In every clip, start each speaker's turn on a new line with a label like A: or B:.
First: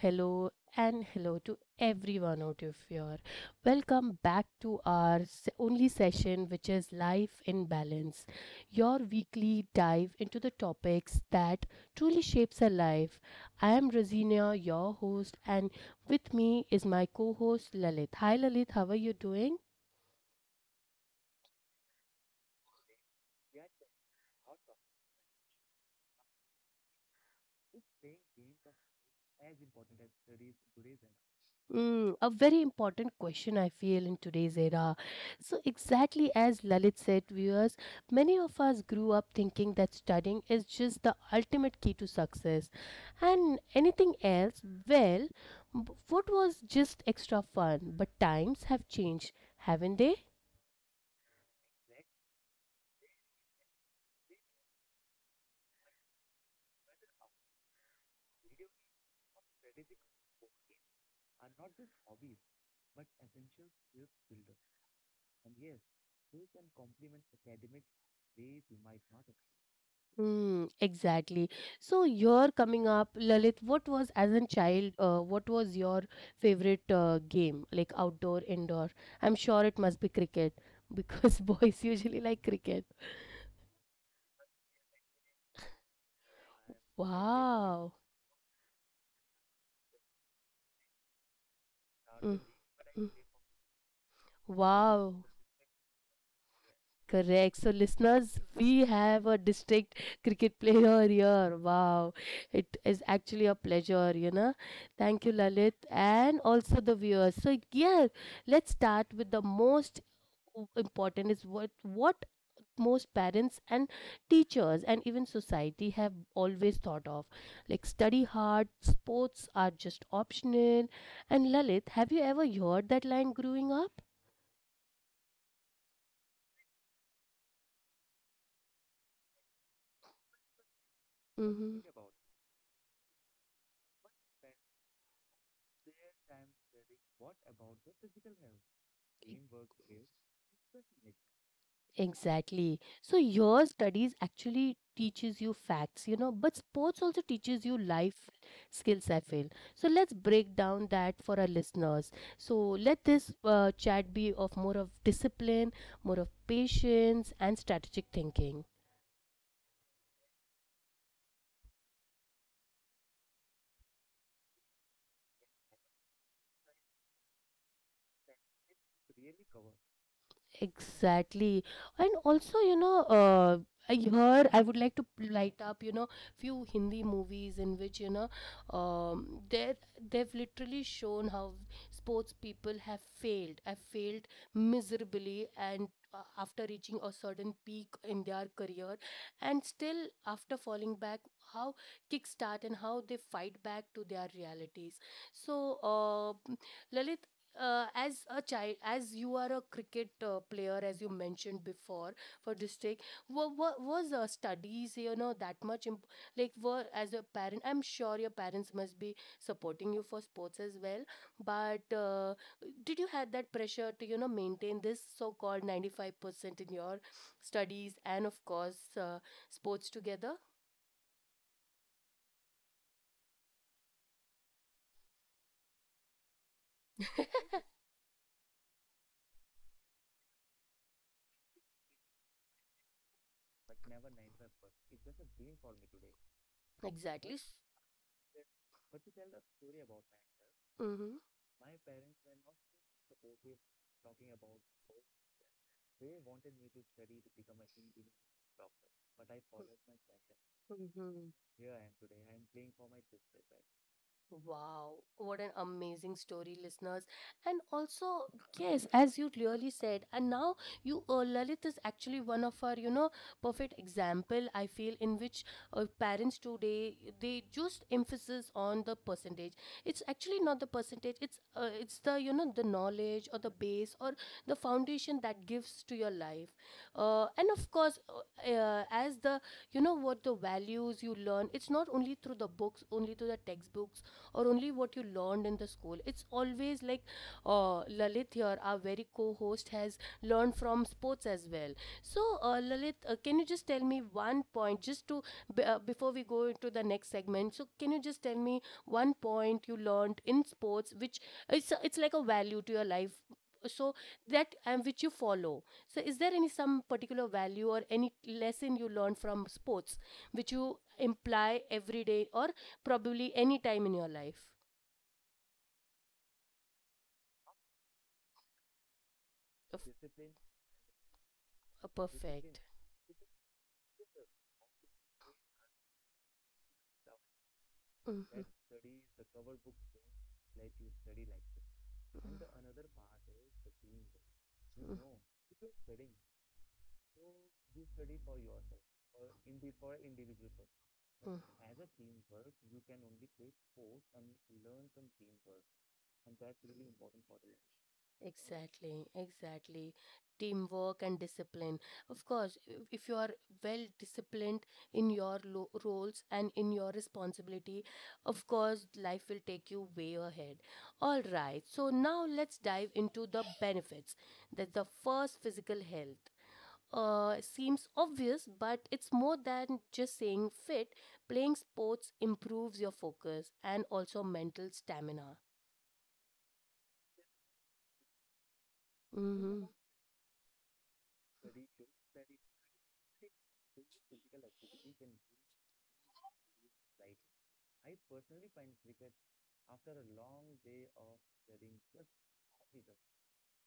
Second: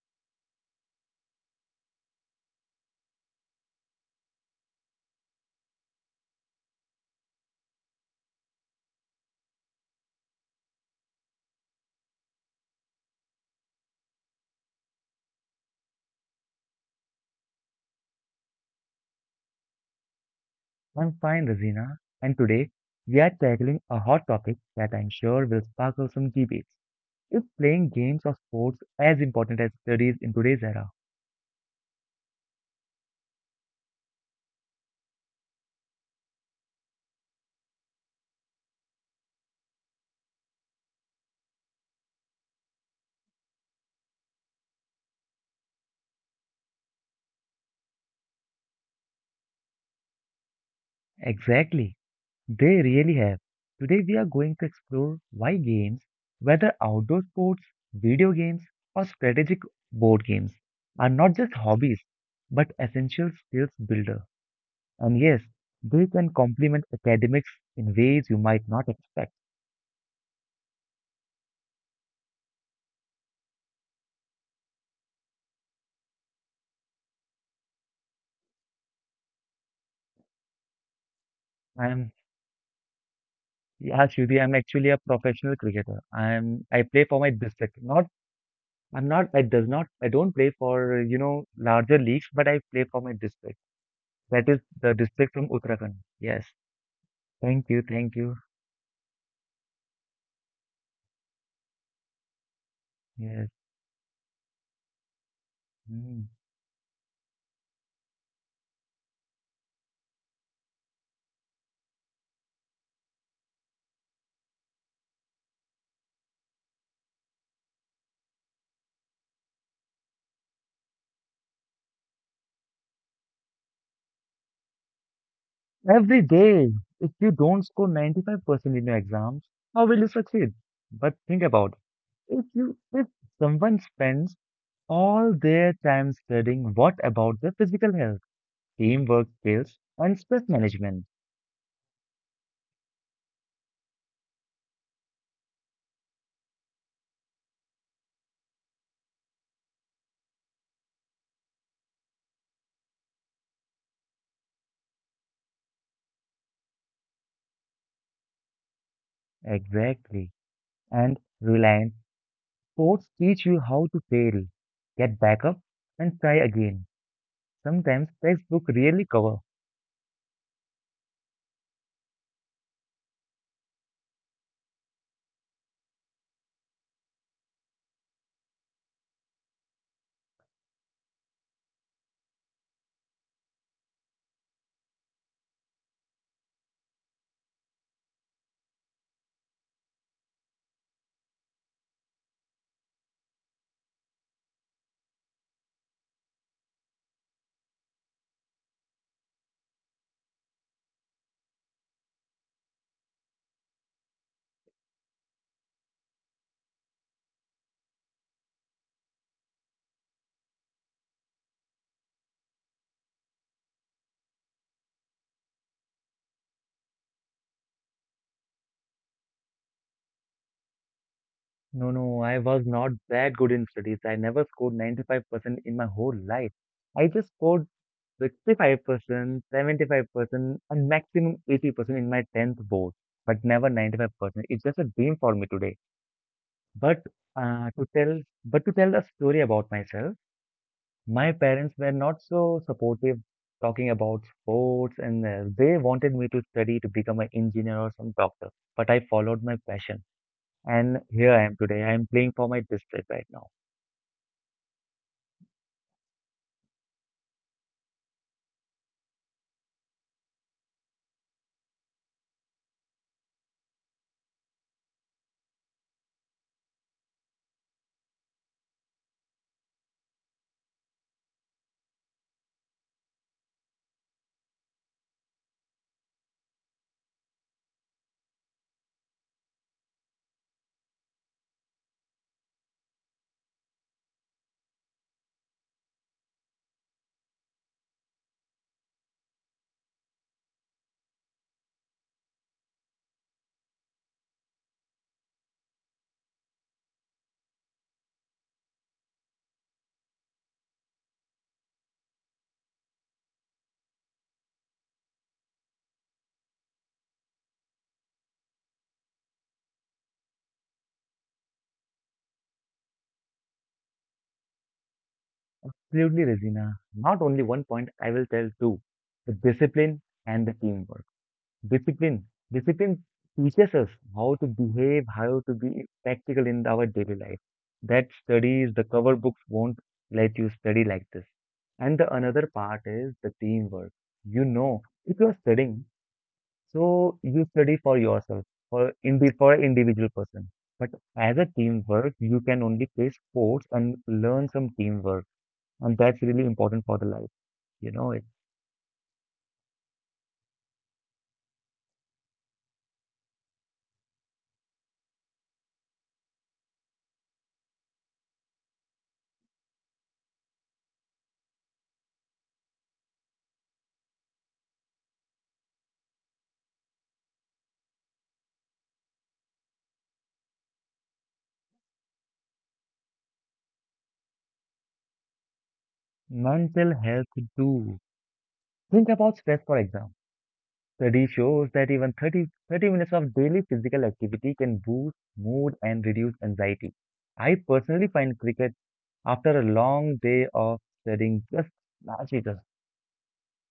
A: hello, and hello to everyone out of here. Welcome back to our only session, which is Life in Balance, your weekly dive into the topics that truly shapes our life. I am Rosina, your host, and with me is my co host Lalit. Hi, Lalit, how are you doing?
B: I'm fine, Rosina, and today we are tackling a hot topic that I'm sure will sparkle some debates. Is playing games or sports as important as studies in today's era?
A: A very important question, I feel, in today's era. So, exactly as Lalit said, viewers, many of us grew up thinking that studying is just the ultimate key to success, and anything else, well, what was just extra fun. But times have changed, haven't they?
B: Exactly, they really have. Today we are going to explore why games, whether outdoor sports, video games, or strategic board games, are not just hobbies but essential skills builder. And yes, they can complement academics in ways you might not expect.
A: Mm, exactly. So you're coming up, Lalit. What was as a child? What was your favorite game, like outdoor, indoor? I'm sure it must be cricket because
B: I
A: boys
B: am
A: usually like cricket.
B: Yeah, Shruti, I'm actually a professional cricketer. I play for my district.
A: Wow.
B: Not I'm not I does not I don't play for, larger leagues,
A: Mm,
B: but I play for my
A: mm.
B: district. That is the
A: Wow.
B: district from Uttarakhand. Yes.
A: Correct.
B: Thank
A: So,
B: you, thank you.
A: listeners, we have a district cricket player here. Wow. It is
B: Yes.
A: actually a pleasure. Thank you, Lalit,
B: Mm.
A: and also the viewers. So, yeah, let's start with the most important is what most parents and teachers and even society have always thought of, like, study hard, sports are just optional. And Lalit, have you ever heard that line growing up?
B: Every day, if you don't score 95% in your exams, how will you succeed? But think about
A: Mm-hmm.
B: if someone spends all their time studying, what about their physical health, teamwork skills, and stress management?
A: Exactly. So your studies actually teaches you facts, but sports also teaches you life skills, I feel. So let's break down that for our listeners. So let this chat be of more of discipline, more of patience and strategic thinking.
B: Exactly. And Reliance sports teach you how to fail, get back up, and try again. Sometimes textbook really cover.
A: Exactly. And also, I heard I would like to light up, few Hindi movies in which, you know, um, they they've literally shown how sports people have failed miserably, and after reaching a certain peak in their career, and still after falling back, how kickstart and how they fight back to their realities. So, Lalit, as a child, as you are a cricket player, as you mentioned before for district, was studies that much like were as a parent? I'm sure your parents must be supporting you for sports as well. But did you had that pressure to maintain this so-called 95% in your studies and of course sports together?
B: No, no, I was not that good in studies. I never scored 95% in my whole life. I just scored 65%, 75%, and maximum 80% in my 10th board, but never 95%. It's just a dream for me today. But
A: Exactly.
B: uh, to tell, but to tell a story about myself,
A: Mm-hmm.
B: my parents were not so supportive talking about sports, and they wanted me to study to become an engineer or some doctor. But I followed my passion, and here
A: Mm-hmm.
B: I am today. I am playing for my district right now.
A: Wow, what an amazing story, listeners. And also, yes, as you clearly said, and now Lalit is actually one of our perfect example, I feel, in which parents today, they just emphasis on the percentage. It's actually not the percentage, it's the knowledge or the base or the foundation that gives to your life. And of course, as what the values you learn, it's not only through the books, only through the textbooks or only what you learned in the school. It's always like Lalit here, our very co host, has learned from sports as well. So, Lalit, can you just tell me one point, just to before we go into the next segment? So, can you just tell me one point you learned in sports, which it's like a value to your life, so that and which you follow. So, is there any some particular value or any lesson you learned from sports which you imply every day or probably any time in your life.
B: Absolutely, Regina. Not only one point, I will tell two: the discipline
A: Of-
B: and the teamwork.
A: uh,
B: Discipline.
A: perfect.
B: Discipline teaches us how to behave, how to be practical in our daily life. That
A: Mhm.
B: studies, the cover books won't let you study like this. And the another part is the teamwork. You know, if you're studying, so you study for yourself, for an individual person. But as a
A: Mm,
B: teamwork, you can only play sports and learn some teamwork, and that's really important for the life. You know it.
A: Exactly, exactly. Teamwork and discipline. Of course, if you are well disciplined in your roles and in your responsibility, of course, life will take you way ahead. All right, so now let's dive into the benefits. That's the first physical health. Seems obvious, but it's more than just saying fit. Playing sports improves your focus and also mental stamina.
B: Mental health too. Think about stress,
A: Mhm.
B: for example. Study shows that even thirty minutes of daily physical activity can boost mood and reduce anxiety. I personally find cricket after a long day of studying just largely just,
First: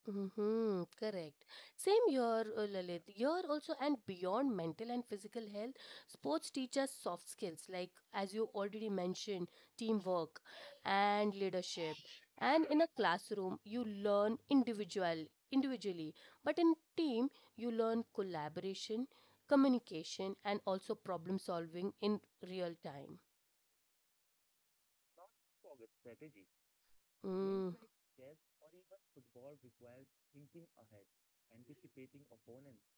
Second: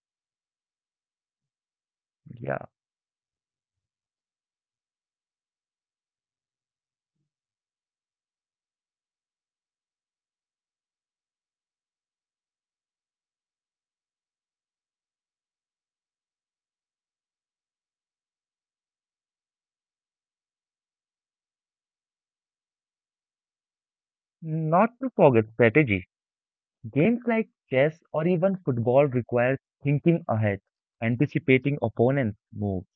A: Mm-hmm, correct. Same here,
B: yeah.
A: Lalit. Here also, and beyond mental and physical health, sports teach us soft skills like, as you already mentioned, teamwork and leadership. And in a classroom, you learn individually, but in team, you learn collaboration, communication, and also problem solving in real time.
B: Not to forget strategy. Games like
A: Mm.
B: chess or even football require thinking ahead, anticipating opponents' moves.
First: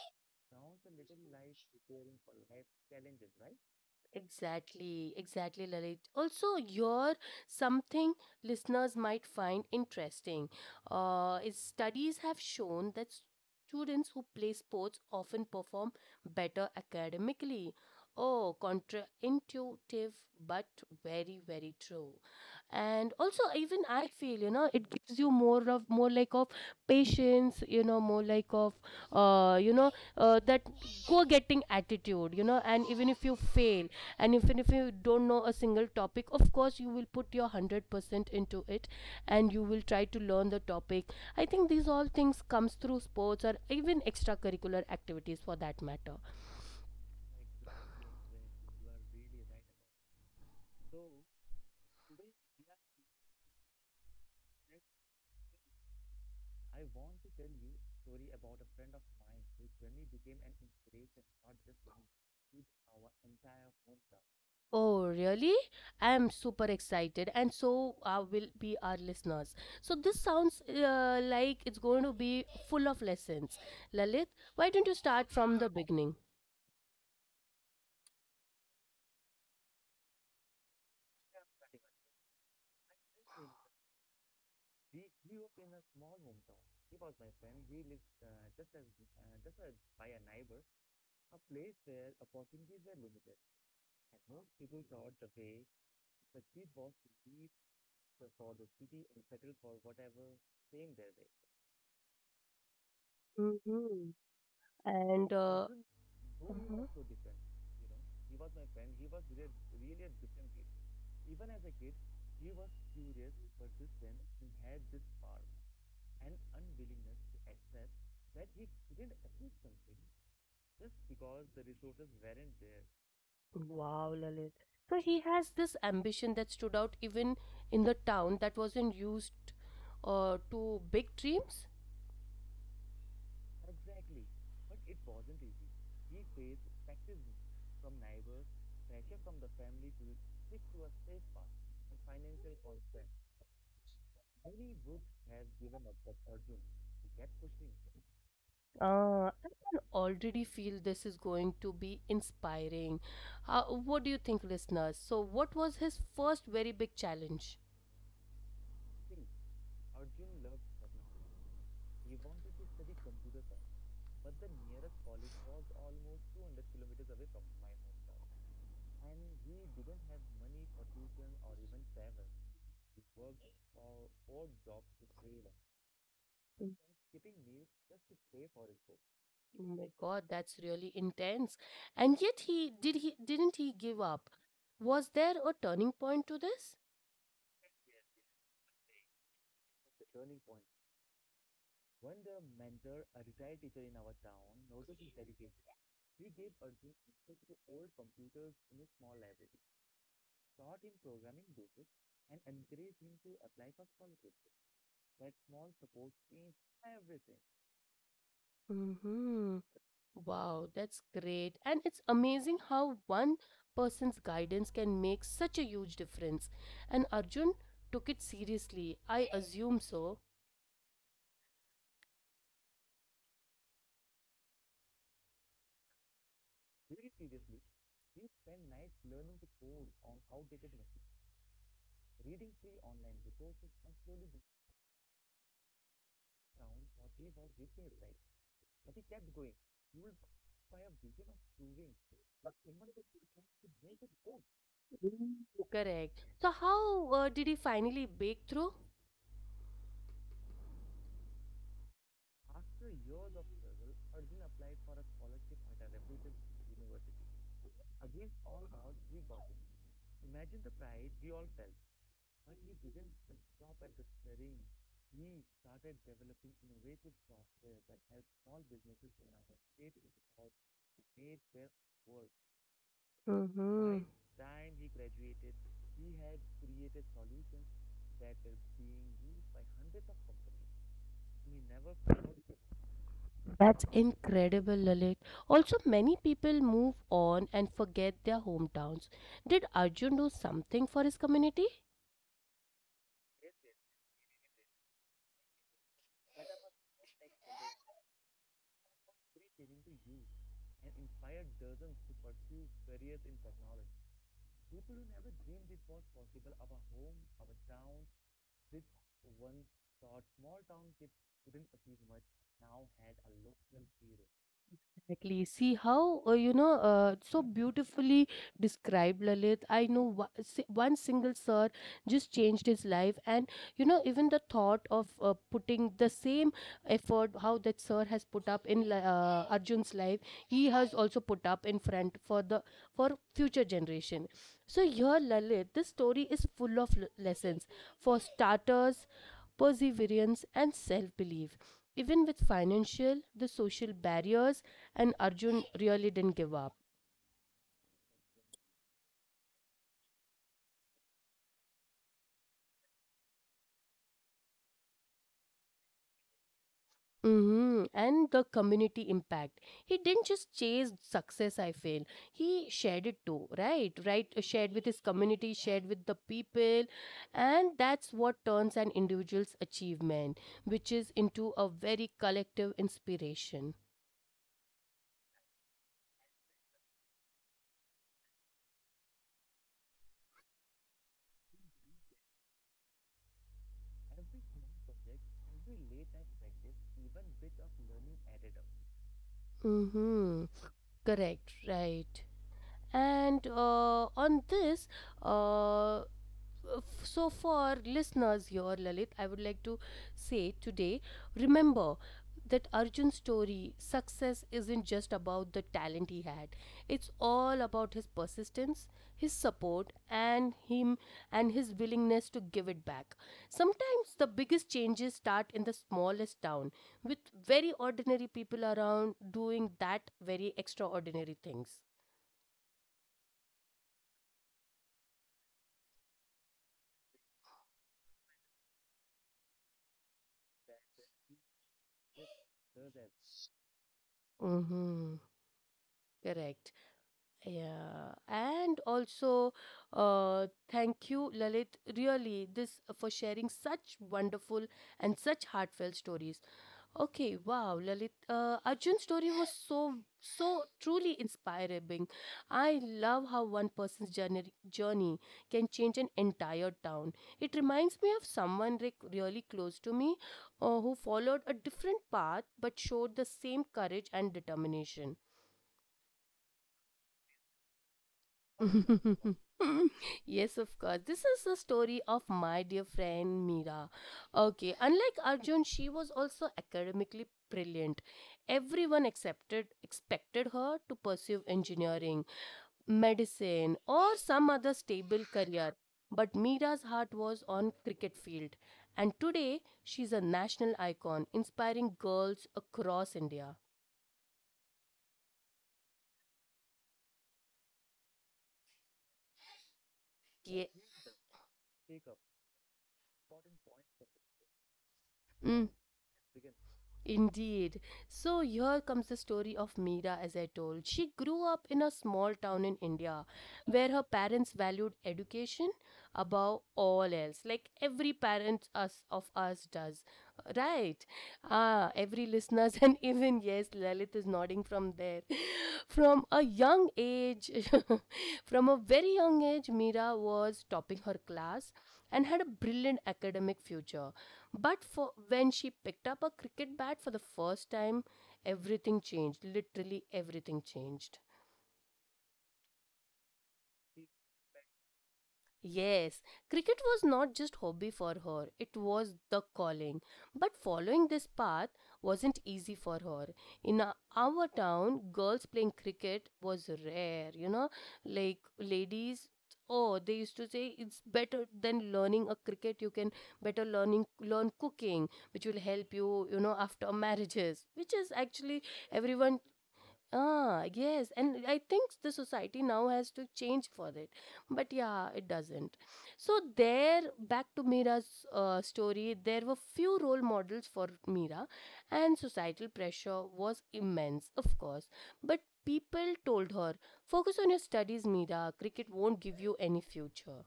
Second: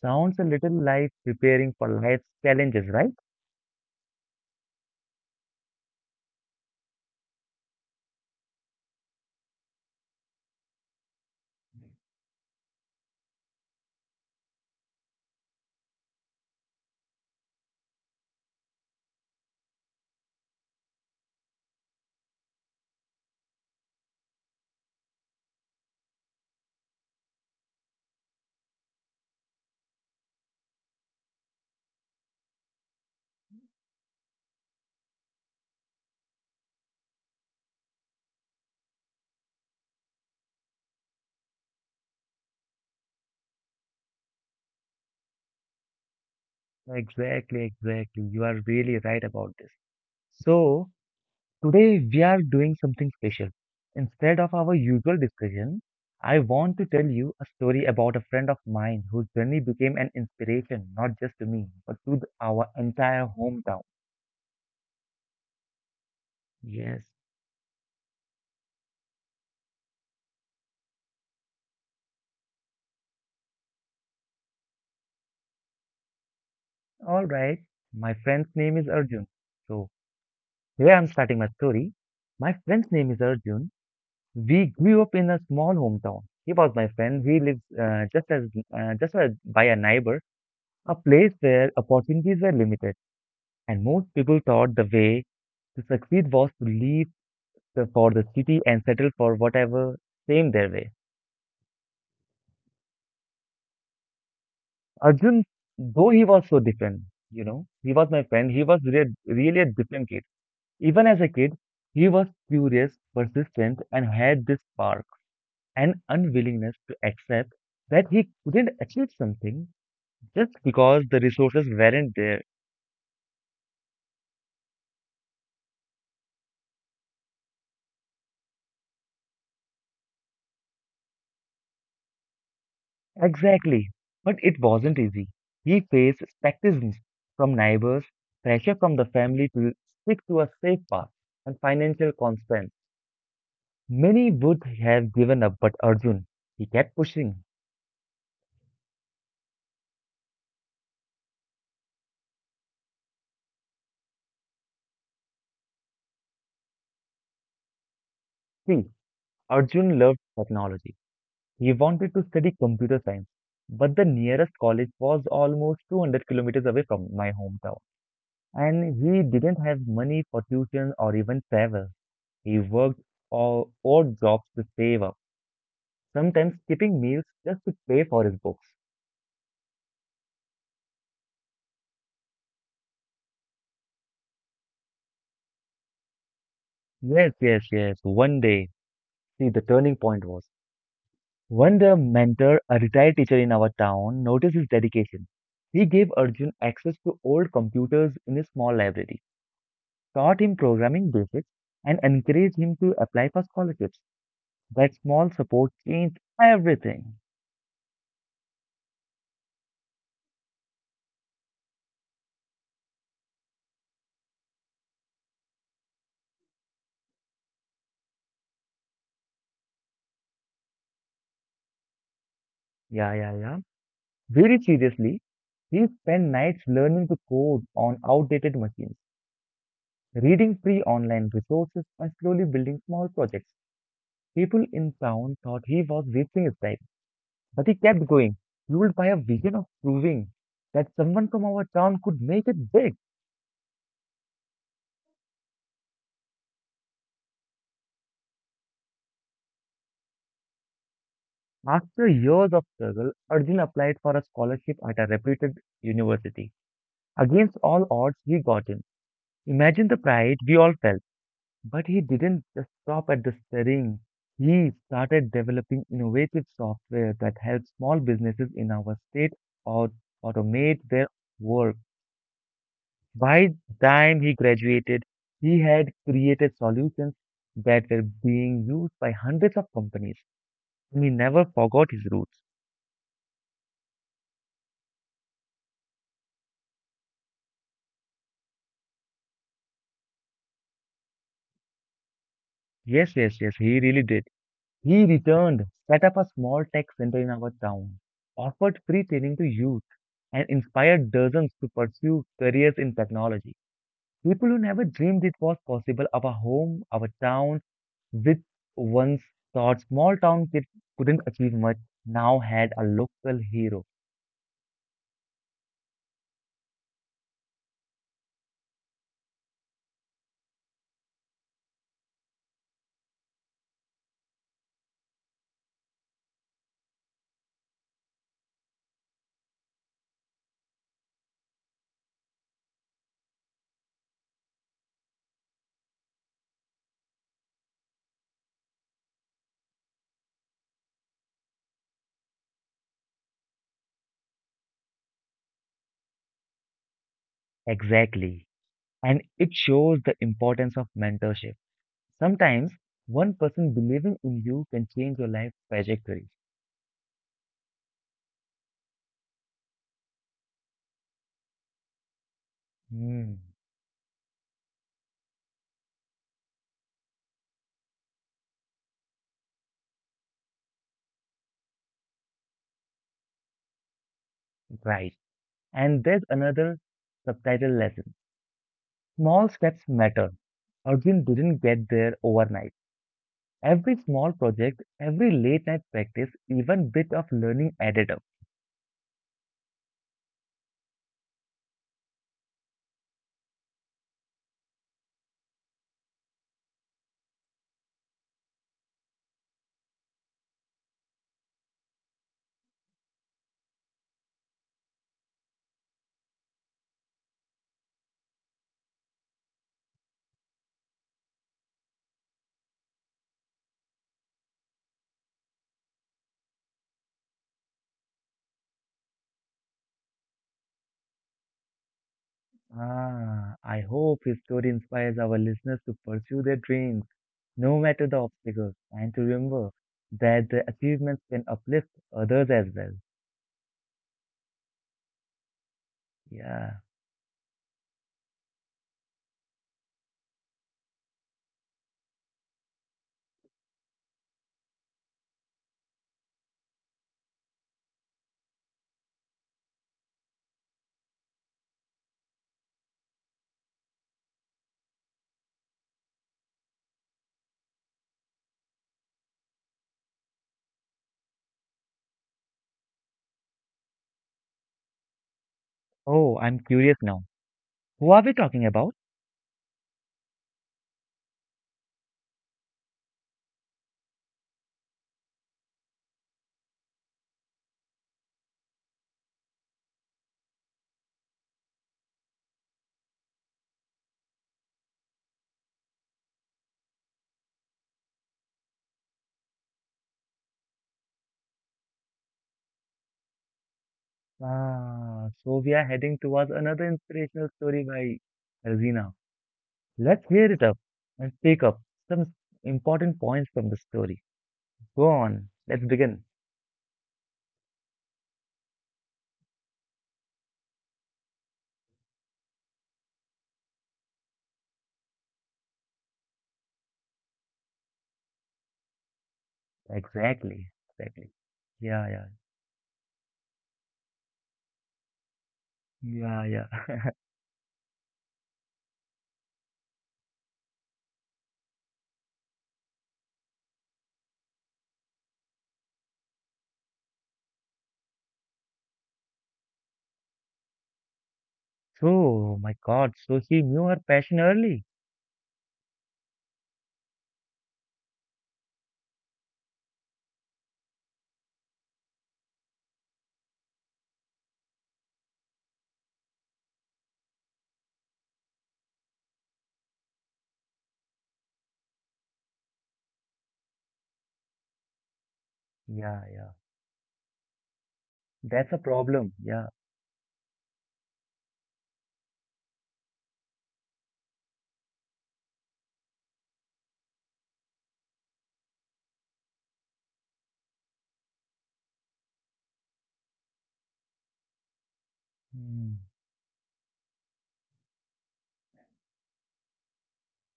B: Sounds a little like preparing for life's challenges, right?
A: Exactly, exactly, Lalit. Also, your something listeners might find interesting is studies have shown that students who play sports often perform better academically. Oh, contraintuitive, but very, very true. And also, even I feel it gives you more like of patience, more like of uh, you know that go getting attitude. And even if you fail and even if you don't know a single topic, of course, you will put your 100% into it, and you will try to learn the topic. I think these all things comes through sports or even extracurricular activities for that matter.
B: Exactly, exactly. You are really right about this. So, today, we are doing something special. Instead of our usual discussion, I want to tell you a story about a friend of mine whose journey became an inspiration, not just to me, but to our entire hometown.
A: Oh really, I am super
B: Yes,
A: excited, and so will be our listeners. So this sounds like it's going to be full of lessons, Lalit. Why don't you start from the beginning?
B: alright. My friend's name is Arjun. So, here I'm starting my story. My friend's name is Arjun. We grew up in a small hometown. He was my friend. He lives just as by a neighbor, a place where opportunities were limited and most people thought the way to succeed was to leave for the city and settle for whatever came their way.
A: Mm-hmm. and
B: Arjun, though he was so
A: mhm.
B: different, he was my friend, he was really a different kid. Even as a kid, he was curious, persistent, and had this spark and unwillingness to accept that he couldn't achieve something just because the resources weren't there.
A: Wow, Lalit. So he has this ambition that stood out even in the town that wasn't used to big dreams.
B: Exactly. But it wasn't easy. He faced skepticism from neighbors, pressure from the family to stick to a safe path, and financial constraints. Many would have given up, but Arjun, he kept pushing.
A: I can already feel this is going to be inspiring. What do you think, listeners? So, what was his first very big challenge?
B: See, Arjun loved technology. He wanted to study computer science, but the nearest college was almost 200 kilometers away from my hometown. And he didn't have money for tuition or even travel. He worked all odd jobs to save up sometimes
A: Mm,
B: skipping meals just to pay for his books.
A: oh my God, that's really intense. And yet, he didn't he give up? Was there a turning point to this?
B: Yes, yes, yes. One day. See, the turning point was when the mentor, a retired teacher in our town, noticed his dedication. He gave Arjun access to old computers in his small library, taught him programming basics, and encouraged him to apply for scholarships. That small support changed everything.
A: Mm-hmm. Wow, that's great. And it's amazing how one person's guidance can make such a huge difference. And Arjun took it seriously. I assume so.
B: Yeah, yeah, yeah. Very seriously, he spent nights learning to code on outdated machines, reading free online resources and slowly building small projects. People in town thought he was wasting his time, but he kept going, fueled by a vision of proving that someone from our town could make it big.
A: Correct. So, how did he finally break through?
B: After years of struggle, Arjun applied for a scholarship at a reputed university. Against all odds, he got in. Imagine the pride we all felt. But he didn't just stop at the steering. He started developing innovative software that helps small businesses in our state or automate their work. By the
A: hmm
B: time he graduated, he had created solutions that were being used by hundreds of companies. He never forgot his roots.
A: That's incredible, Lalit. Also, many people move on and forget their hometowns. Did Arjun do something for his community?
B: Yes, yes, yes, he really did. He returned, set up a small tech center in our town, offered free training to youth, and inspired dozens to pursue careers in technology. People who never dreamed it was possible, our home, our town, which once thought small town kids couldn't achieve much, now had a local hero.
A: Exactly. See how, so beautifully described Lalit. I know one single sir just changed his life. And even the thought of putting the same effort, how that sir has put up in Arjun's life, he has also put up in front for the for future generation. So here, Lalit, this story is full of lessons. For starters, perseverance, and self belief. Even with financial, the social barriers, and Arjun really didn't give up.
B: Exactly. And it shows the importance of mentorship. Sometimes one person believing in you can change your life trajectory.
A: And the community impact. He didn't just chase success, I feel. He shared
B: Hmm,
A: it too, right? Right? Shared with his community, shared with the people. And that's what turns an individual's achievement, which is into a very collective inspiration.
B: right. And there's another subtitle lesson. Small steps matter. Arjun didn't get there overnight. Every small project, every late night practice, even bit of learning added up.
A: Mm-hmm. Correct, right. And on this, uh, f- so for listeners here, Lalit, I would like to say today, remember that Arjun's story, success isn't just about the talent he had, it's all about his persistence, his support, and him and his willingness to give it back. Sometimes the biggest changes start in the smallest town with very ordinary people around doing that very extraordinary things.
B: Ah, I hope his story inspires our listeners to pursue their dreams, no matter the obstacles, and to remember that the achievements can uplift others as well.
A: Mm-hmm. Correct.
B: Yeah.
A: Yeah. And also, thank you, Lalit, really, this for sharing such wonderful and such heartfelt stories. Okay, wow, Lalit, Arjun's story was so, so truly inspiring. I love how one person's journey can change an entire town. It reminds me of someone like really close to me, who followed a different path but showed the same courage and determination.
B: Oh, I'm curious now. Who are we talking about?
A: Yes, of course. This is the story of my dear friend Meera. Okay, unlike Arjun, she was also academically brilliant. Everyone accepted expected her to pursue engineering, medicine, or some other stable career. But Meera's heart was on cricket field, and today she's a national icon, inspiring girls across India.
B: Ah, so we are heading towards another inspirational story by Alzina. Let's hear it
A: Yeah.
B: up and pick up some important points from the story. Go on,
A: Mm.
B: let's begin.
A: Indeed. So here comes the story of Meera, as I told. She grew up in a small town in India where her parents valued education above all else, like every parent us of us does.
B: Exactly,
A: Right?
B: exactly.
A: Ah,
B: Yeah, yeah,
A: every listeners and even yes, Lalit is nodding from there. From a
B: yeah, yeah.
A: young age, from a very young age, Meera was topping her class and had a brilliant academic future. But for when she picked up a cricket bat for the first time, everything changed. Literally everything changed.
B: So, my God, so she knew her passion early.
A: Yes, cricket was not just hobby for her, it was the calling. But following this path wasn't easy for her. In our town, girls playing cricket was rare, you know, like ladies, oh, they used to say it's better than learning a cricket, you can better learn cooking which will help
B: Yeah,
A: you you
B: yeah.
A: know after marriages which is
B: That's
A: actually
B: a problem.
A: everyone.
B: Yeah.
A: Ah, yes, and I think the society now has to change for it, but yeah, it doesn't. So there, back to Mira's story, there were few role models for Mira, and societal pressure was immense, of course. But
B: Mm.
A: people told her, "Focus on your studies, Mira. Cricket won't give you any future."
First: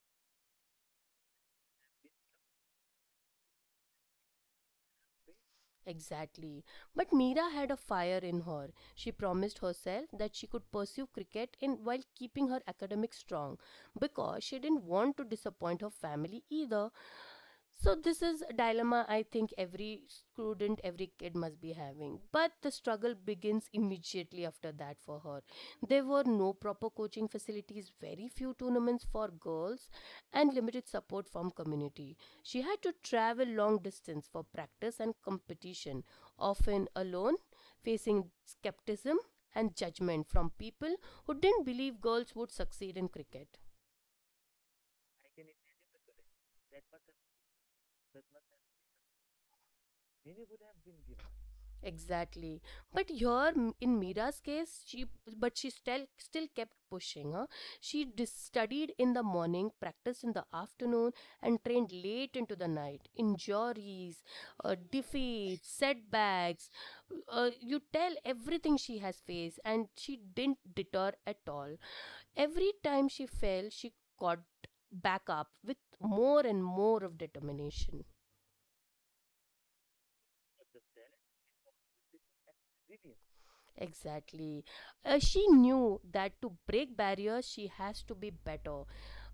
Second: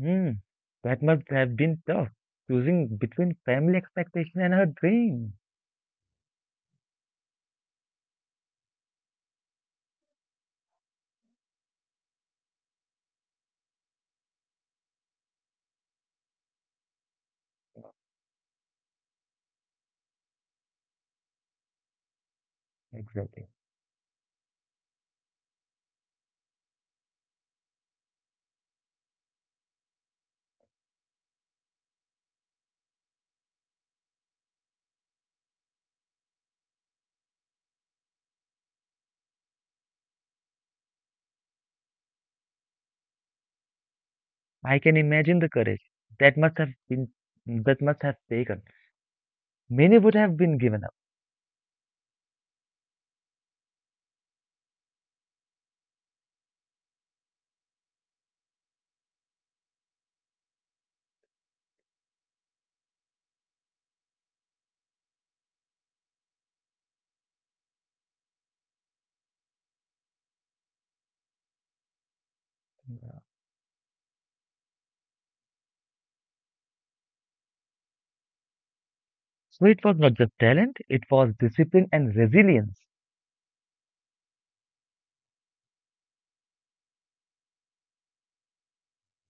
B: Mm. That must have been tough, choosing between family expectation and her dream.
A: Exactly. But Meera had a fire in her. She promised herself that she could pursue cricket in while keeping her academics strong because she didn't want to disappoint her family either. So this is a dilemma I think every student, every kid must be having. But the struggle
B: Exactly.
A: begins immediately after that for her. There were no proper coaching facilities, very few tournaments for girls, and limited support from community. She had to travel long distance for practice and competition, often alone, facing skepticism and judgment from people who didn't believe girls would succeed in cricket.
B: I can imagine the courage that must have been that must have taken. Many would have been given up.
A: Exactly. But here in Mira's case, she still kept pushing. Huh? She studied in the morning, practiced in the afternoon, and trained late into the night. Injuries, defeats, setbacks. You tell everything she has faced, and she didn't deter at all. Every time she fell, she got back up with more and more of determination.
B: So it was not just talent, it was discipline and resilience.
A: Exactly. She knew that to break barriers, she has to be better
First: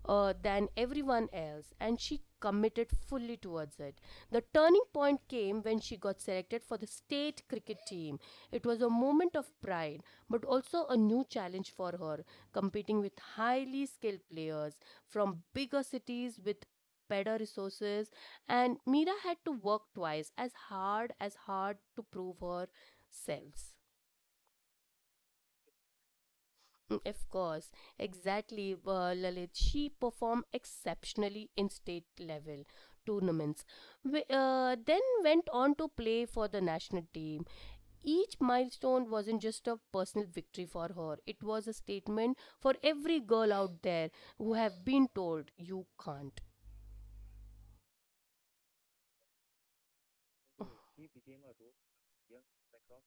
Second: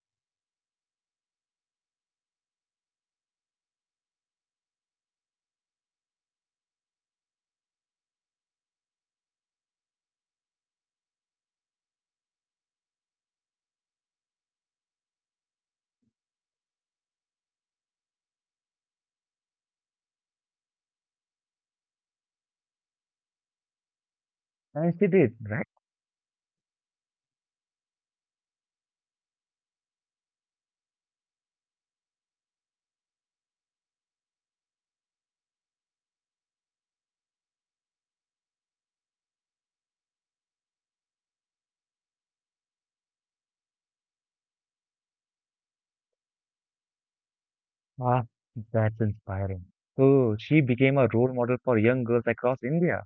A: than everyone else, and she committed fully towards it. The turning point came when she got selected for the state cricket team. It was a moment of pride, but also a new challenge for her, competing with highly skilled players from bigger cities with better resources, and mira had to work twice as hard to prove herself.
B: And she did, right?
A: Mm. Of course, exactly, Lalit. She performed exceptionally in state level tournaments. We then went on to play for the national team. Each milestone wasn't just a personal victory for her, it was a statement for every girl out there who have been told, "You can't."
B: Ah, that's inspiring. So she became a role model for young girls across India.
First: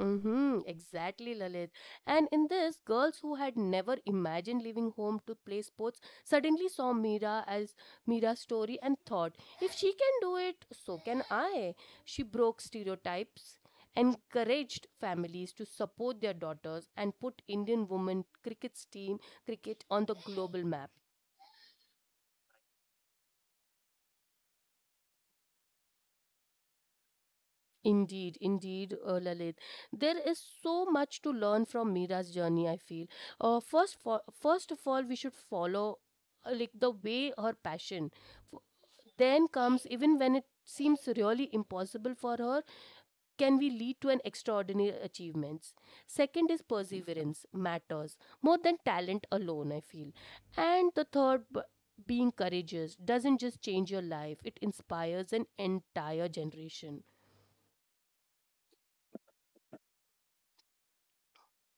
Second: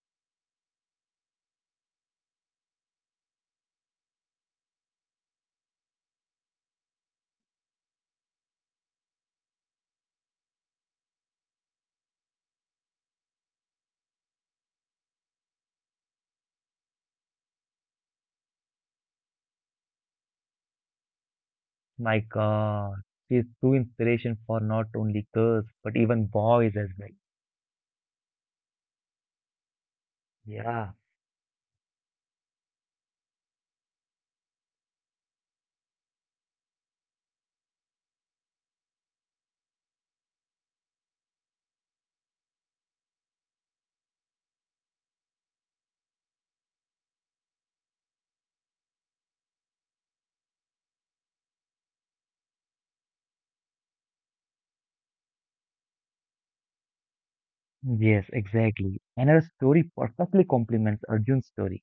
A: Mm-hmm, exactly, Lalit. And in this, girls who had never imagined leaving home to play sports suddenly saw Mira's story and thought, if she can do it, so can I. She broke stereotypes, encouraged families to support their daughters, and put Indian women cricket on the global map.
B: My God, she is true inspiration for not only girls, but even boys as well.
A: Indeed, indeed, Lalit. There is so
B: Yeah,
A: much to learn from Mira's journey, I feel. First of all, we should follow like the way her passion. f- Then comes, even when it seems really impossible for her, can we lead to an extraordinary achievements. Second is perseverance matters more than talent alone, I feel. And the third, being courageous doesn't just change your life, it inspires an entire generation.
B: yes, exactly. And her story perfectly complements Arjun's story.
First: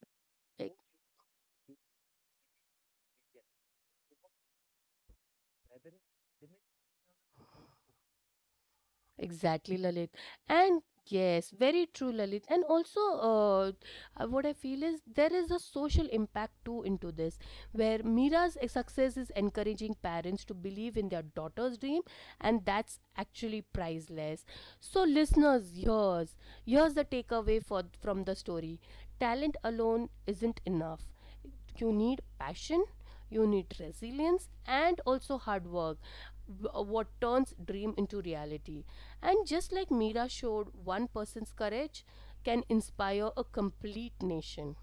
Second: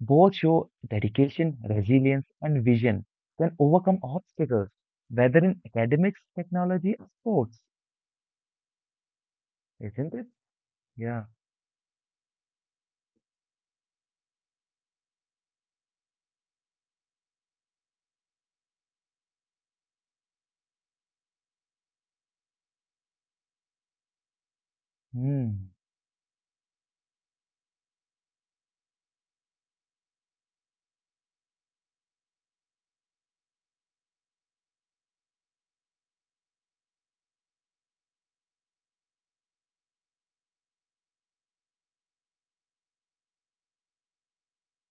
B: Both show dedication, resilience, and vision can overcome obstacles, whether in academics, technology, or sports,
A: Exactly, Lalit.
B: isn't it?
A: And
B: Yeah.
A: yes, very true, Lalit. And also, what I feel is there is a social impact too into this, where Mira's success is encouraging parents to believe in their daughter's dream, and that's actually priceless. So,
B: Hmm.
A: listeners, here's the takeaway for from the story: talent alone isn't enough. You need passion, you need resilience, and also hard work, what turns dream into reality. And just like Mira showed, one person's courage can inspire a complete nation.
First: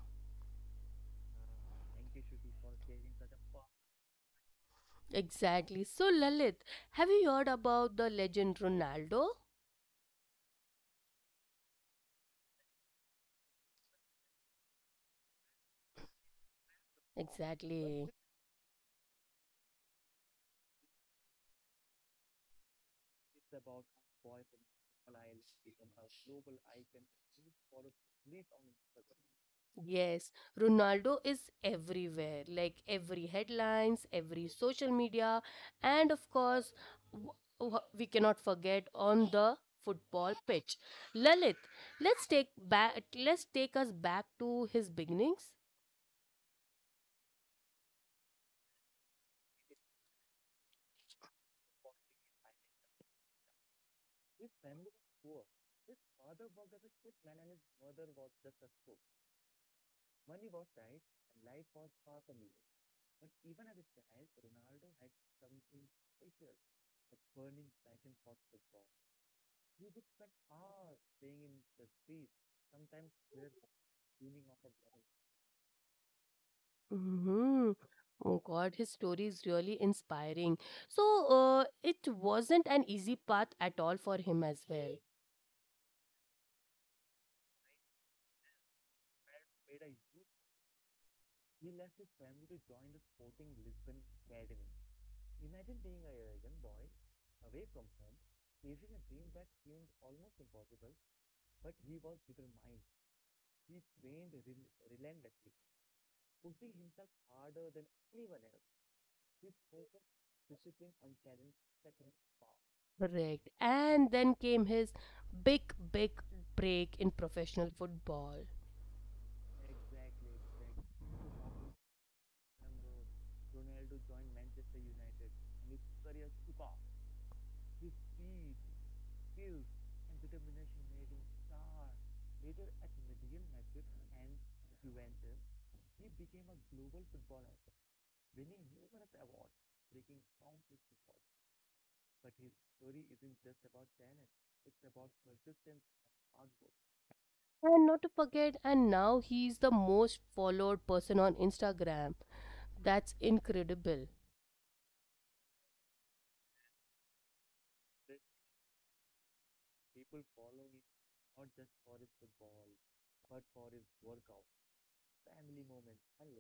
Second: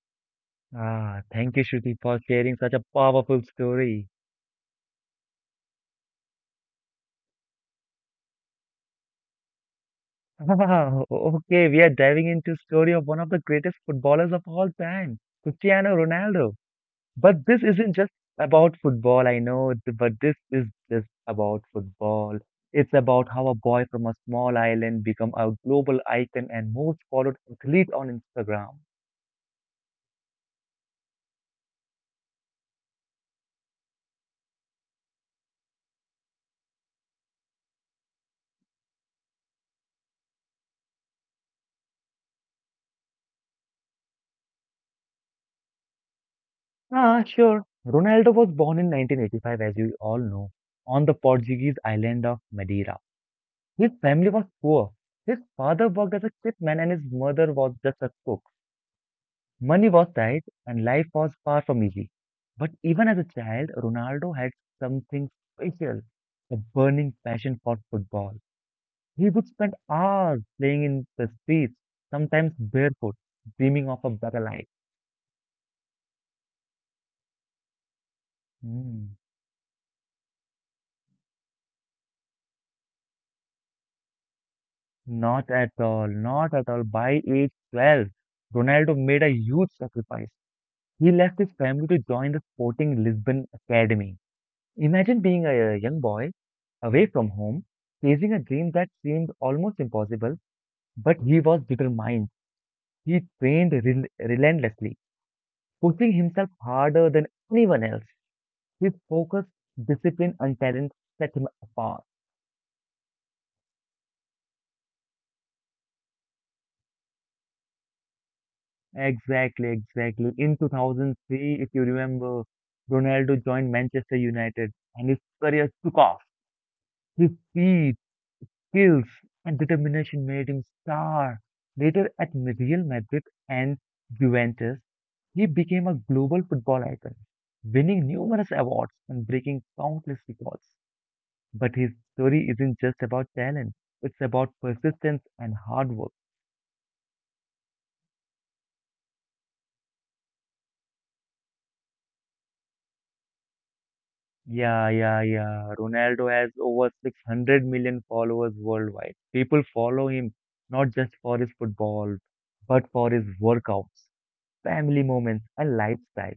B: Ah, thank you, Shruti, for sharing such a powerful story.
A: Exactly. So, Lalit, have you heard about the legend Ronaldo?
B: Wow, okay, we are diving into story of one of the greatest footballers of all time, Cristiano Ronaldo. But this isn't
A: Exactly.
B: just about football, I know, but this is just about football. It's about how a boy from a small island become a global icon and most followed athlete on Instagram.
A: Yes, Ronaldo is everywhere, like every headlines, every social media, and of course, w- we cannot forget on the football pitch. Lalit, let's take us back to his beginnings.
B: Ah, sure. Ronaldo was born in 1985, as you all know, on the Portuguese island of Madeira. His family was poor. His father worked as a shipman and his mother was just a cook. Money was tight and life was far from easy. But even as a child, Ronaldo had something special, a burning passion for football. He would spend hours playing in the streets, sometimes barefoot, dreaming of a better life.
A: Hmm. Oh God, his
B: Mm.
A: story is really inspiring. So, it wasn't an easy path at all for him as well.
B: Not at all, not at all. By age 12, Ronaldo made a huge sacrifice. He left his family to join the Sporting Lisbon Academy. Imagine being a young boy away from home, chasing a dream that seemed almost impossible, but he was determined. He trained relentlessly, pushing himself harder than anyone else. His focus, discipline, and talent set him apart.
A: Correct. And then came his big, big break in professional football.
B: Exactly, exactly. In 2003, if you remember, Ronaldo joined Manchester United and his career took off. His speed, skills, and determination made him star. Later at Real Madrid and Juventus, he became a global football icon, winning numerous awards and breaking countless records. But his story isn't just about talent, it's about persistence and hard work.
A: And not to forget, and now he's the most followed person on Instagram. That's incredible.
B: Yeah, yeah, yeah. Ronaldo has over 600 million followers worldwide. People follow him not just for his football, but for his workouts, family moments, and lifestyle.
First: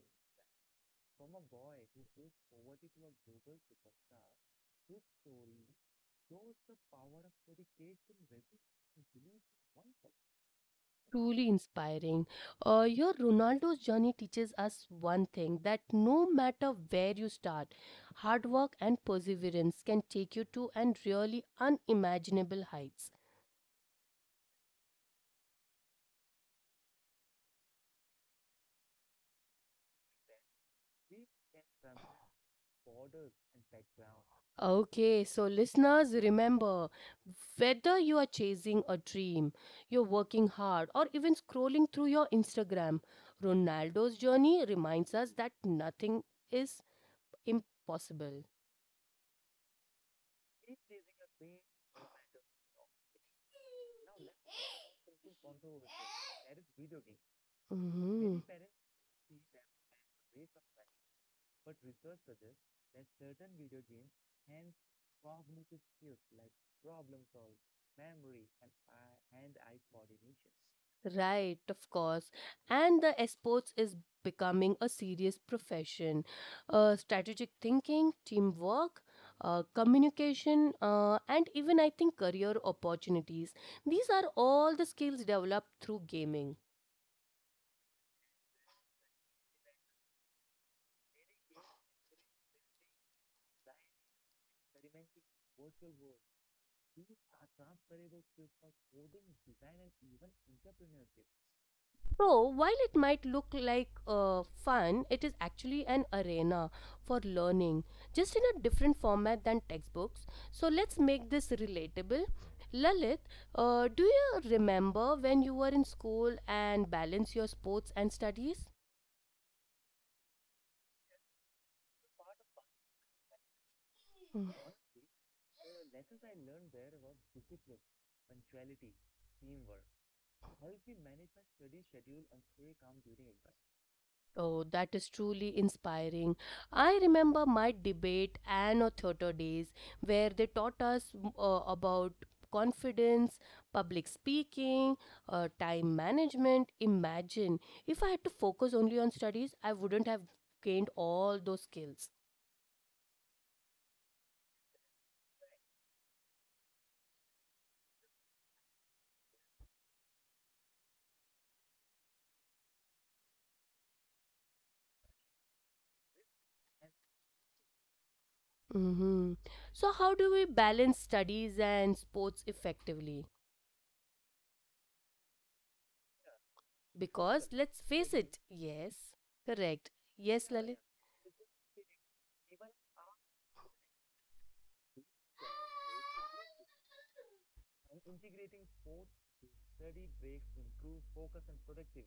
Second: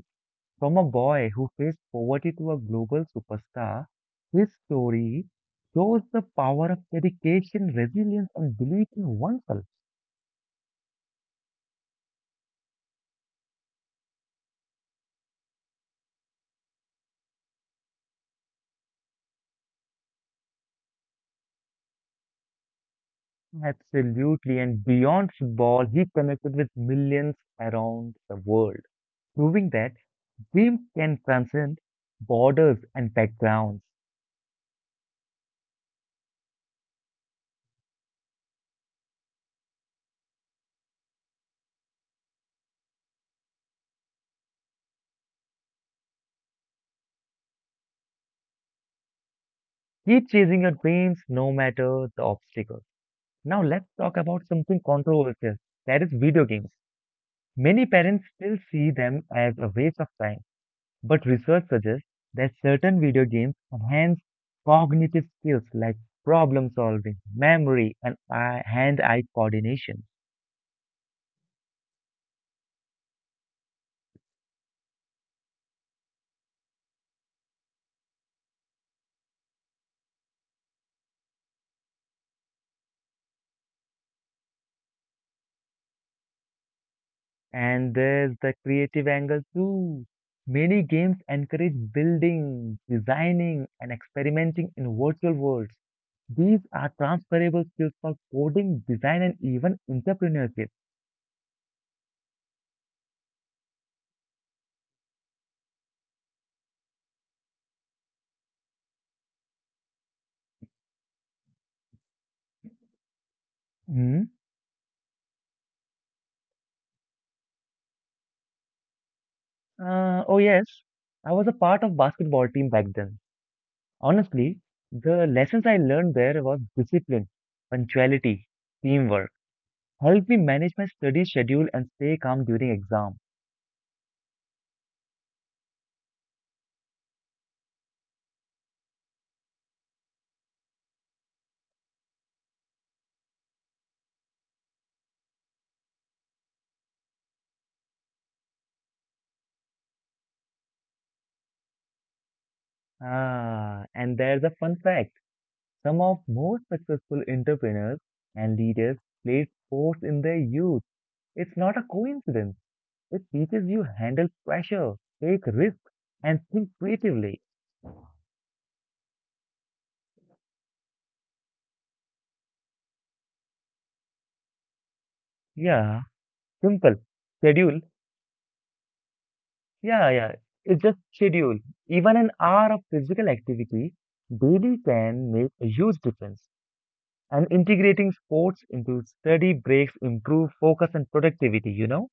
B: From a boy who faced poverty to a global superstar, his story shows the power of dedication, resilience, and belief in oneself.
A: Truly inspiring. Your Ronaldo's journey teaches us one thing that no matter where you start, hard work and perseverance can take you to and really unimaginable heights.
B: Absolutely, and beyond football, he connected with millions around the world, proving that dreams can transcend borders and backgrounds.
A: Okay, so listeners, remember whether you are chasing a dream, you're working hard, or even scrolling through your Instagram, Ronaldo's journey reminds us that nothing is impossible.
B: Keep chasing your dreams no matter the obstacles. Now, let's talk about something controversial, that is, video games. Many parents
A: Hmm.
B: still see them as a waste of time. But research suggests that certain video games enhance cognitive skills like problem solving, memory, and eye- hand-eye coordination.
A: Right, of course. And the sports is becoming a serious profession. Strategic thinking, teamwork, communication, and even I think career opportunities. These are all the skills developed through gaming.
B: And there's the creative angle too. Many games encourage building, designing, and experimenting in virtual worlds. These are transferable skills for coding, design, and even entrepreneurship.
A: So, while it might look like fun, it is actually an arena for learning, just in a different format than textbooks. So, let's make this relatable. Lalit, do
B: Hmm?
A: you remember when you were in school and balance your sports and studies?
B: Oh, yes. I was a part of basketball team back then. Honestly, the lessons I learned there was discipline, punctuality, teamwork. Helped me manage my study schedule and stay calm during exam.
A: Oh, that is truly inspiring. I remember my debate and or theater days where they taught us about confidence, public speaking, time management. Imagine if I had to focus only on studies, I wouldn't have gained all those skills.
B: Ah, and there's a fun fact. Some of most successful entrepreneurs and leaders played sports in their youth. It's not a coincidence. It teaches you handle pressure, take risks, and think creatively.
A: Hmm. So, how do we balance studies and sports effectively?
B: Yeah, simple.
A: Because
B: Schedule.
A: let's face it, yes, correct.
B: Yeah, yeah.
A: Yes,
B: It's
A: Lalit.
B: just schedule. Even an hour of physical activity daily can make a huge difference. And integrating sports into study breaks improve focus and productivity, you know?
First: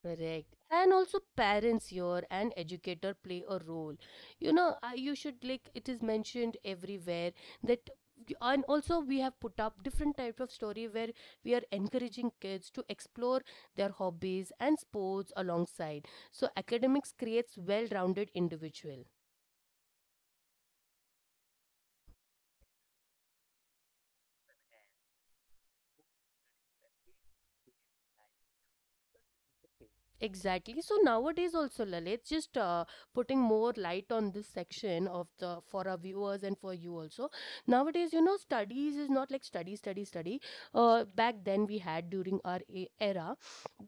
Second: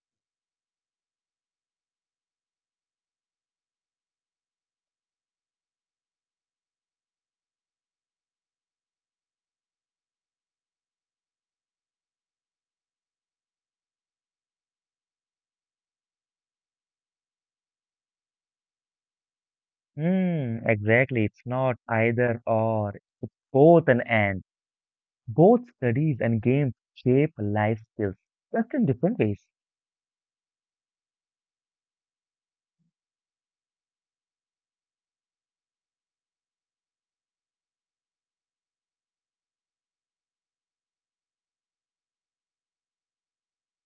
A: Correct. And also parents here and educator play a role. You know, you should like it is mentioned everywhere that and also we have put up different types of story where we are encouraging kids to explore their hobbies and sports alongside. So academics creates well-rounded individual.
B: Hmm, exactly. It's not either or, both and and. Both studies and games shape life skills, just in different ways.
A: Exactly. So nowadays also, Lalit, just putting more light on this section of the for our viewers and for you also. Nowadays, you know, studies is not like study, study, study. Back then we had during our era,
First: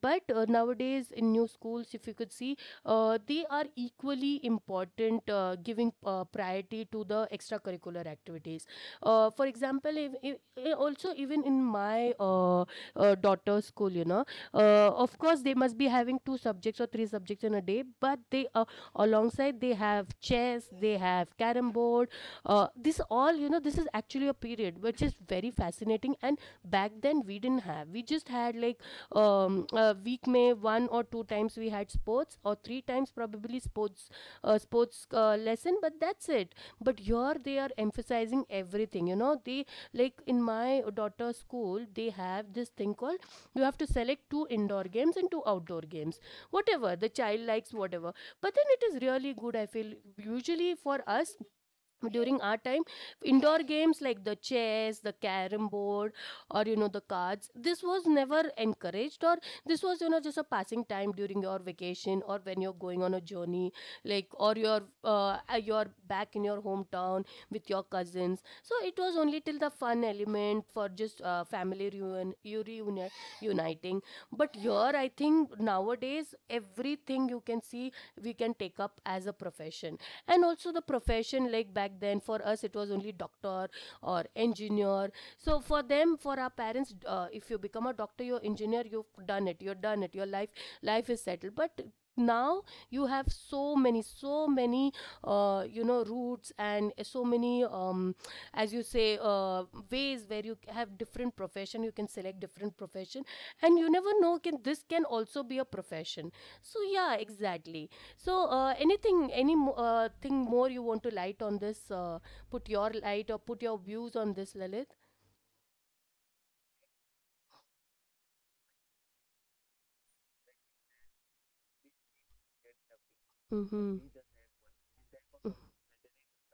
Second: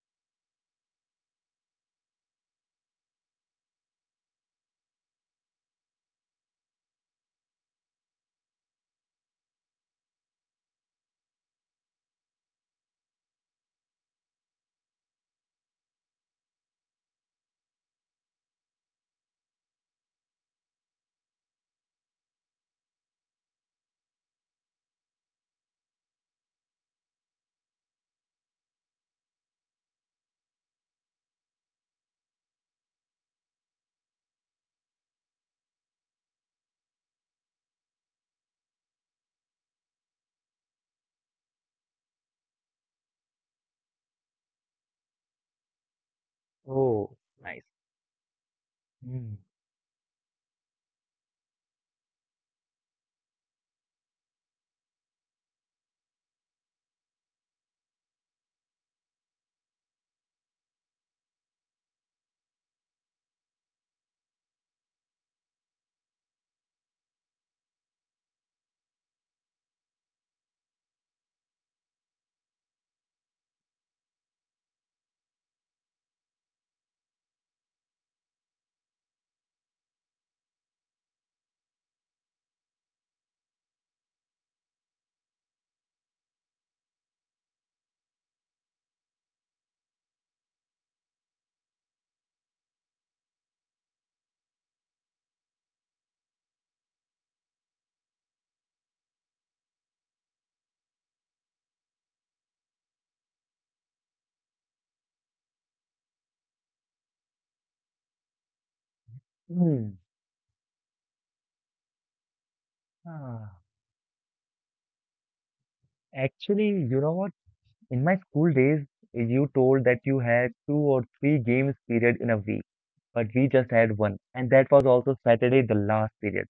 A: but nowadays in new schools, if you could see, they are equally important, giving priority to the extracurricular activities. For example, if, eh, also even in my daughter's school, you know, of course they must be having two subjects or three subjects in a day, but they alongside they have chess, they have carom board. This all, you know, this is actually a period which is very fascinating. And back then we didn't have, we just had like a week may one or two times we had sports or three times probably sports, lesson, but that's it. But here they are emphasizing everything, you know. They, like in my daughter's school, they have this thing called, you have to select two indoor games and two outdoor games, whatever the
B: Oh,
A: child
B: nice.
A: likes, whatever, but then it is really
B: Hmm.
A: good, I feel. Usually for us during our time, indoor games like the chess, the carom board, or you know, the cards, this was never encouraged, or this was, you know, just a passing time during your vacation or when you're going on a journey, like, or your you're back in your hometown with your cousins. So it was only till the fun element for just family reunion, you uniting. But here I think nowadays everything, you can see, we can take up as a profession. And also the profession, like back then for us it was only doctor or engineer. So for them, for our parents, if you become a doctor, you're engineer, you've done it, you're done it, your life life is settled. But now you have so many you know routes, and so many, as you say, ways where you have different profession, you can select different profession. And you never know, can this can also be a profession? So yeah, exactly. So,
B: Hmm.
A: thing more you want to light on this? Put your light or put
B: Ah.
A: your views on this, Lalit.
B: Actually, you know what? In my school days, you told that you had two or three games period in a week, but we just
A: Mm-hmm.
B: had one, and that was also Saturday, the last period.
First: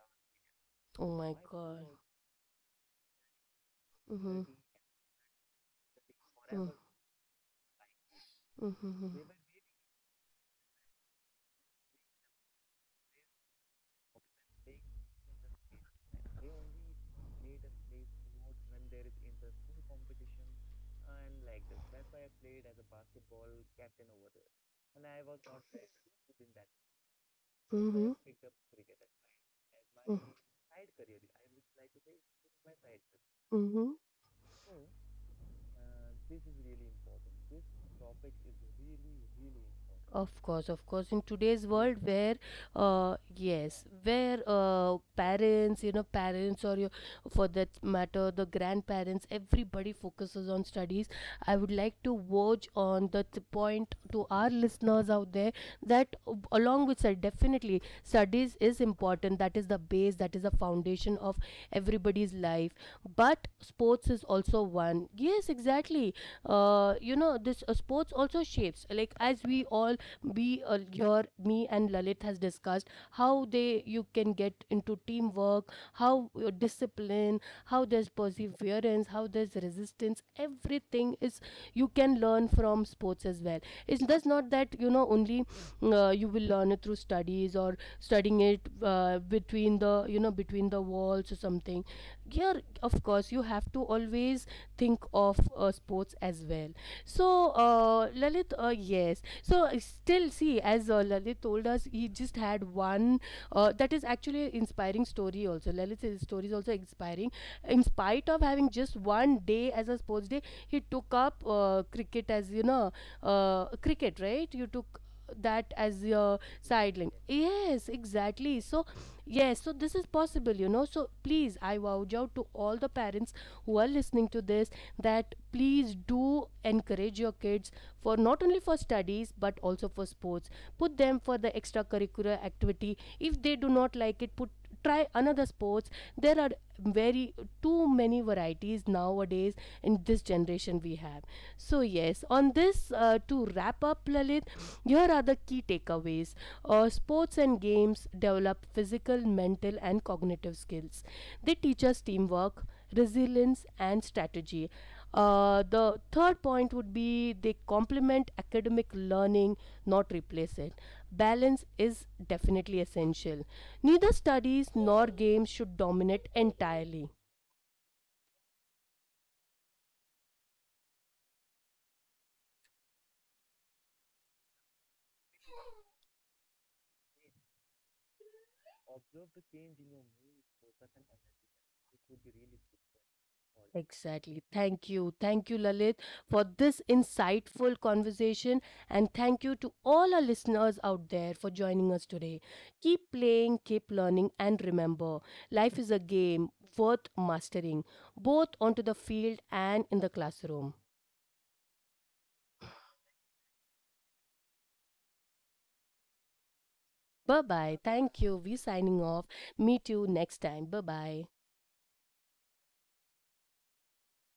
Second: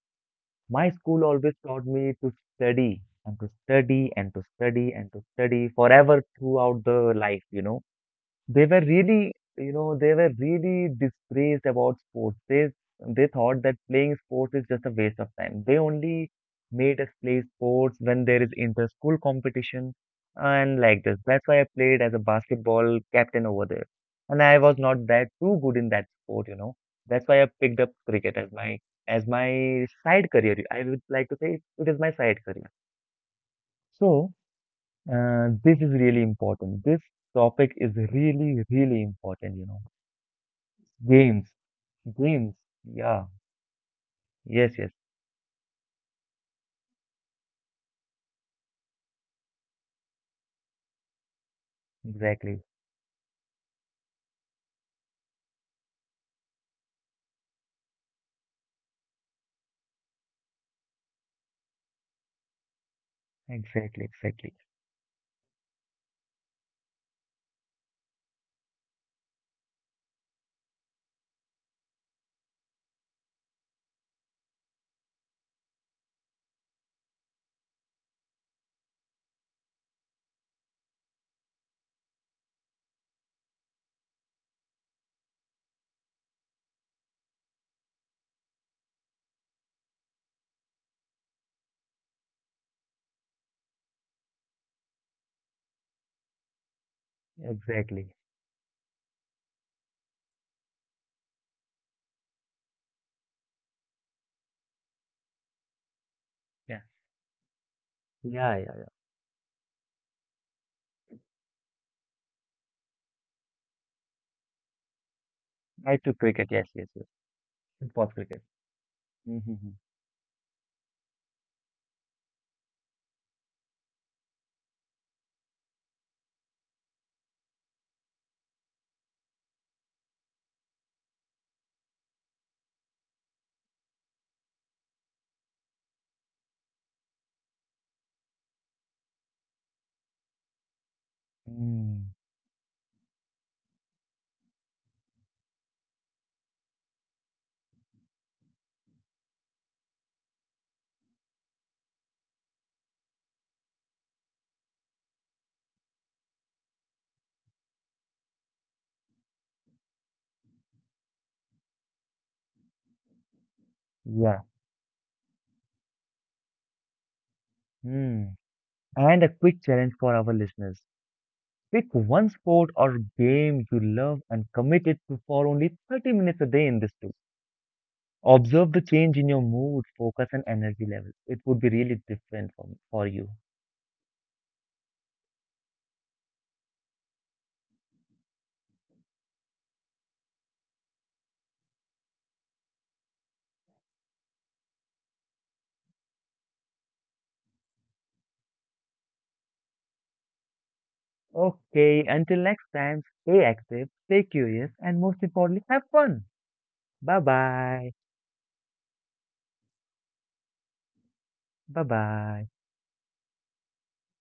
B: My
A: Oh
B: school
A: my
B: always
A: God.
B: taught me to study and to study and
A: Mm-hmm.
B: to study and to study forever
A: Mm-hmm.
B: throughout the life, they were
A: Mm-hmm.
B: really, you know, they were really disgraced about sports. They thought that playing sports is just a waste of time. They only made us play sports when there is inter-school competition and like this. That's why I played as a basketball captain over there. And I was not that too good in that sport, you know. That's why I picked up
A: Mm-hmm.
B: cricket as my side career. I would like to say it is my side career.
A: Mm-hmm.
B: So, this is really important. This topic is really, really important, you know.
A: Of course, of course. In
B: Games,
A: today's world, where,
B: games. Yeah.
A: yes, where
B: Yes, yes.
A: parents, you know, parents or your, for that matter, the grandparents, everybody focuses on studies. I would like to
B: Exactly.
A: verge on the point to our listeners out there that, along with that, definitely, studies is important. That is the base, that is the foundation of everybody's life. But
B: Exactly.
A: sports is
B: Exactly.
A: also one. Yes, exactly. You know, this sports also shapes, like as we all, we your me and lalit has discussed, how they, you can get into teamwork, how discipline, how there's perseverance, how there's resistance, everything is, you can learn from sports as well. It's just not that, you know, only you will learn it through studies or studying it between the, you know, between the walls or something. Here of course you have to always think of sports as well. So,
B: Exactly.
A: Yes. So, still, see, as Lalit told us, he just had one, that is actually inspiring story also. Lalit's story is also
B: Yeah.
A: inspiring. In spite of having
B: Yeah. Yeah.
A: just
B: Yeah.
A: one day as a sports day, he took up cricket as, you know, cricket, right? You took that as
B: I took
A: your
B: cricket. Yes, yes,
A: sideline.
B: yes.
A: Yes,
B: It cricket.
A: exactly. So, yes, so
B: Mm-hmm.
A: this is possible, you know. So, please, I vouch out to all the parents who are listening to this, that please do encourage your kids for not only for studies but also for sports. Put them for the extracurricular activity. If they do not like it, put try another sports. There are very too many varieties nowadays in this generation we have. So yes,
B: Mm.
A: on this to wrap up, Lalit, here are the key takeaways. Sports and games develop physical, mental and cognitive skills. They teach us teamwork, resilience and strategy. The third point would be they complement academic learning, not replace it. Balance is definitely essential, neither
B: Yeah.
A: studies nor games should dominate entirely.
B: Mm. And a quick challenge for our listeners. Pick one sport or game you love and commit it to for only 30 minutes a day in this too. Observe the change in your mood, focus, and energy levels. It would be really different for you.
A: Exactly. Thank you. Thank you, Lalit, for this insightful conversation. And thank you to all our listeners out there for joining us today. Keep playing, keep learning, and remember life is a game worth mastering, both onto the field and in the classroom.
B: Okay, until next time, stay active, stay curious, and most importantly, have fun. Bye
A: Bye bye.
B: bye.
A: Thank you. We're signing off. Meet you next time. Bye bye.
B: Bye bye.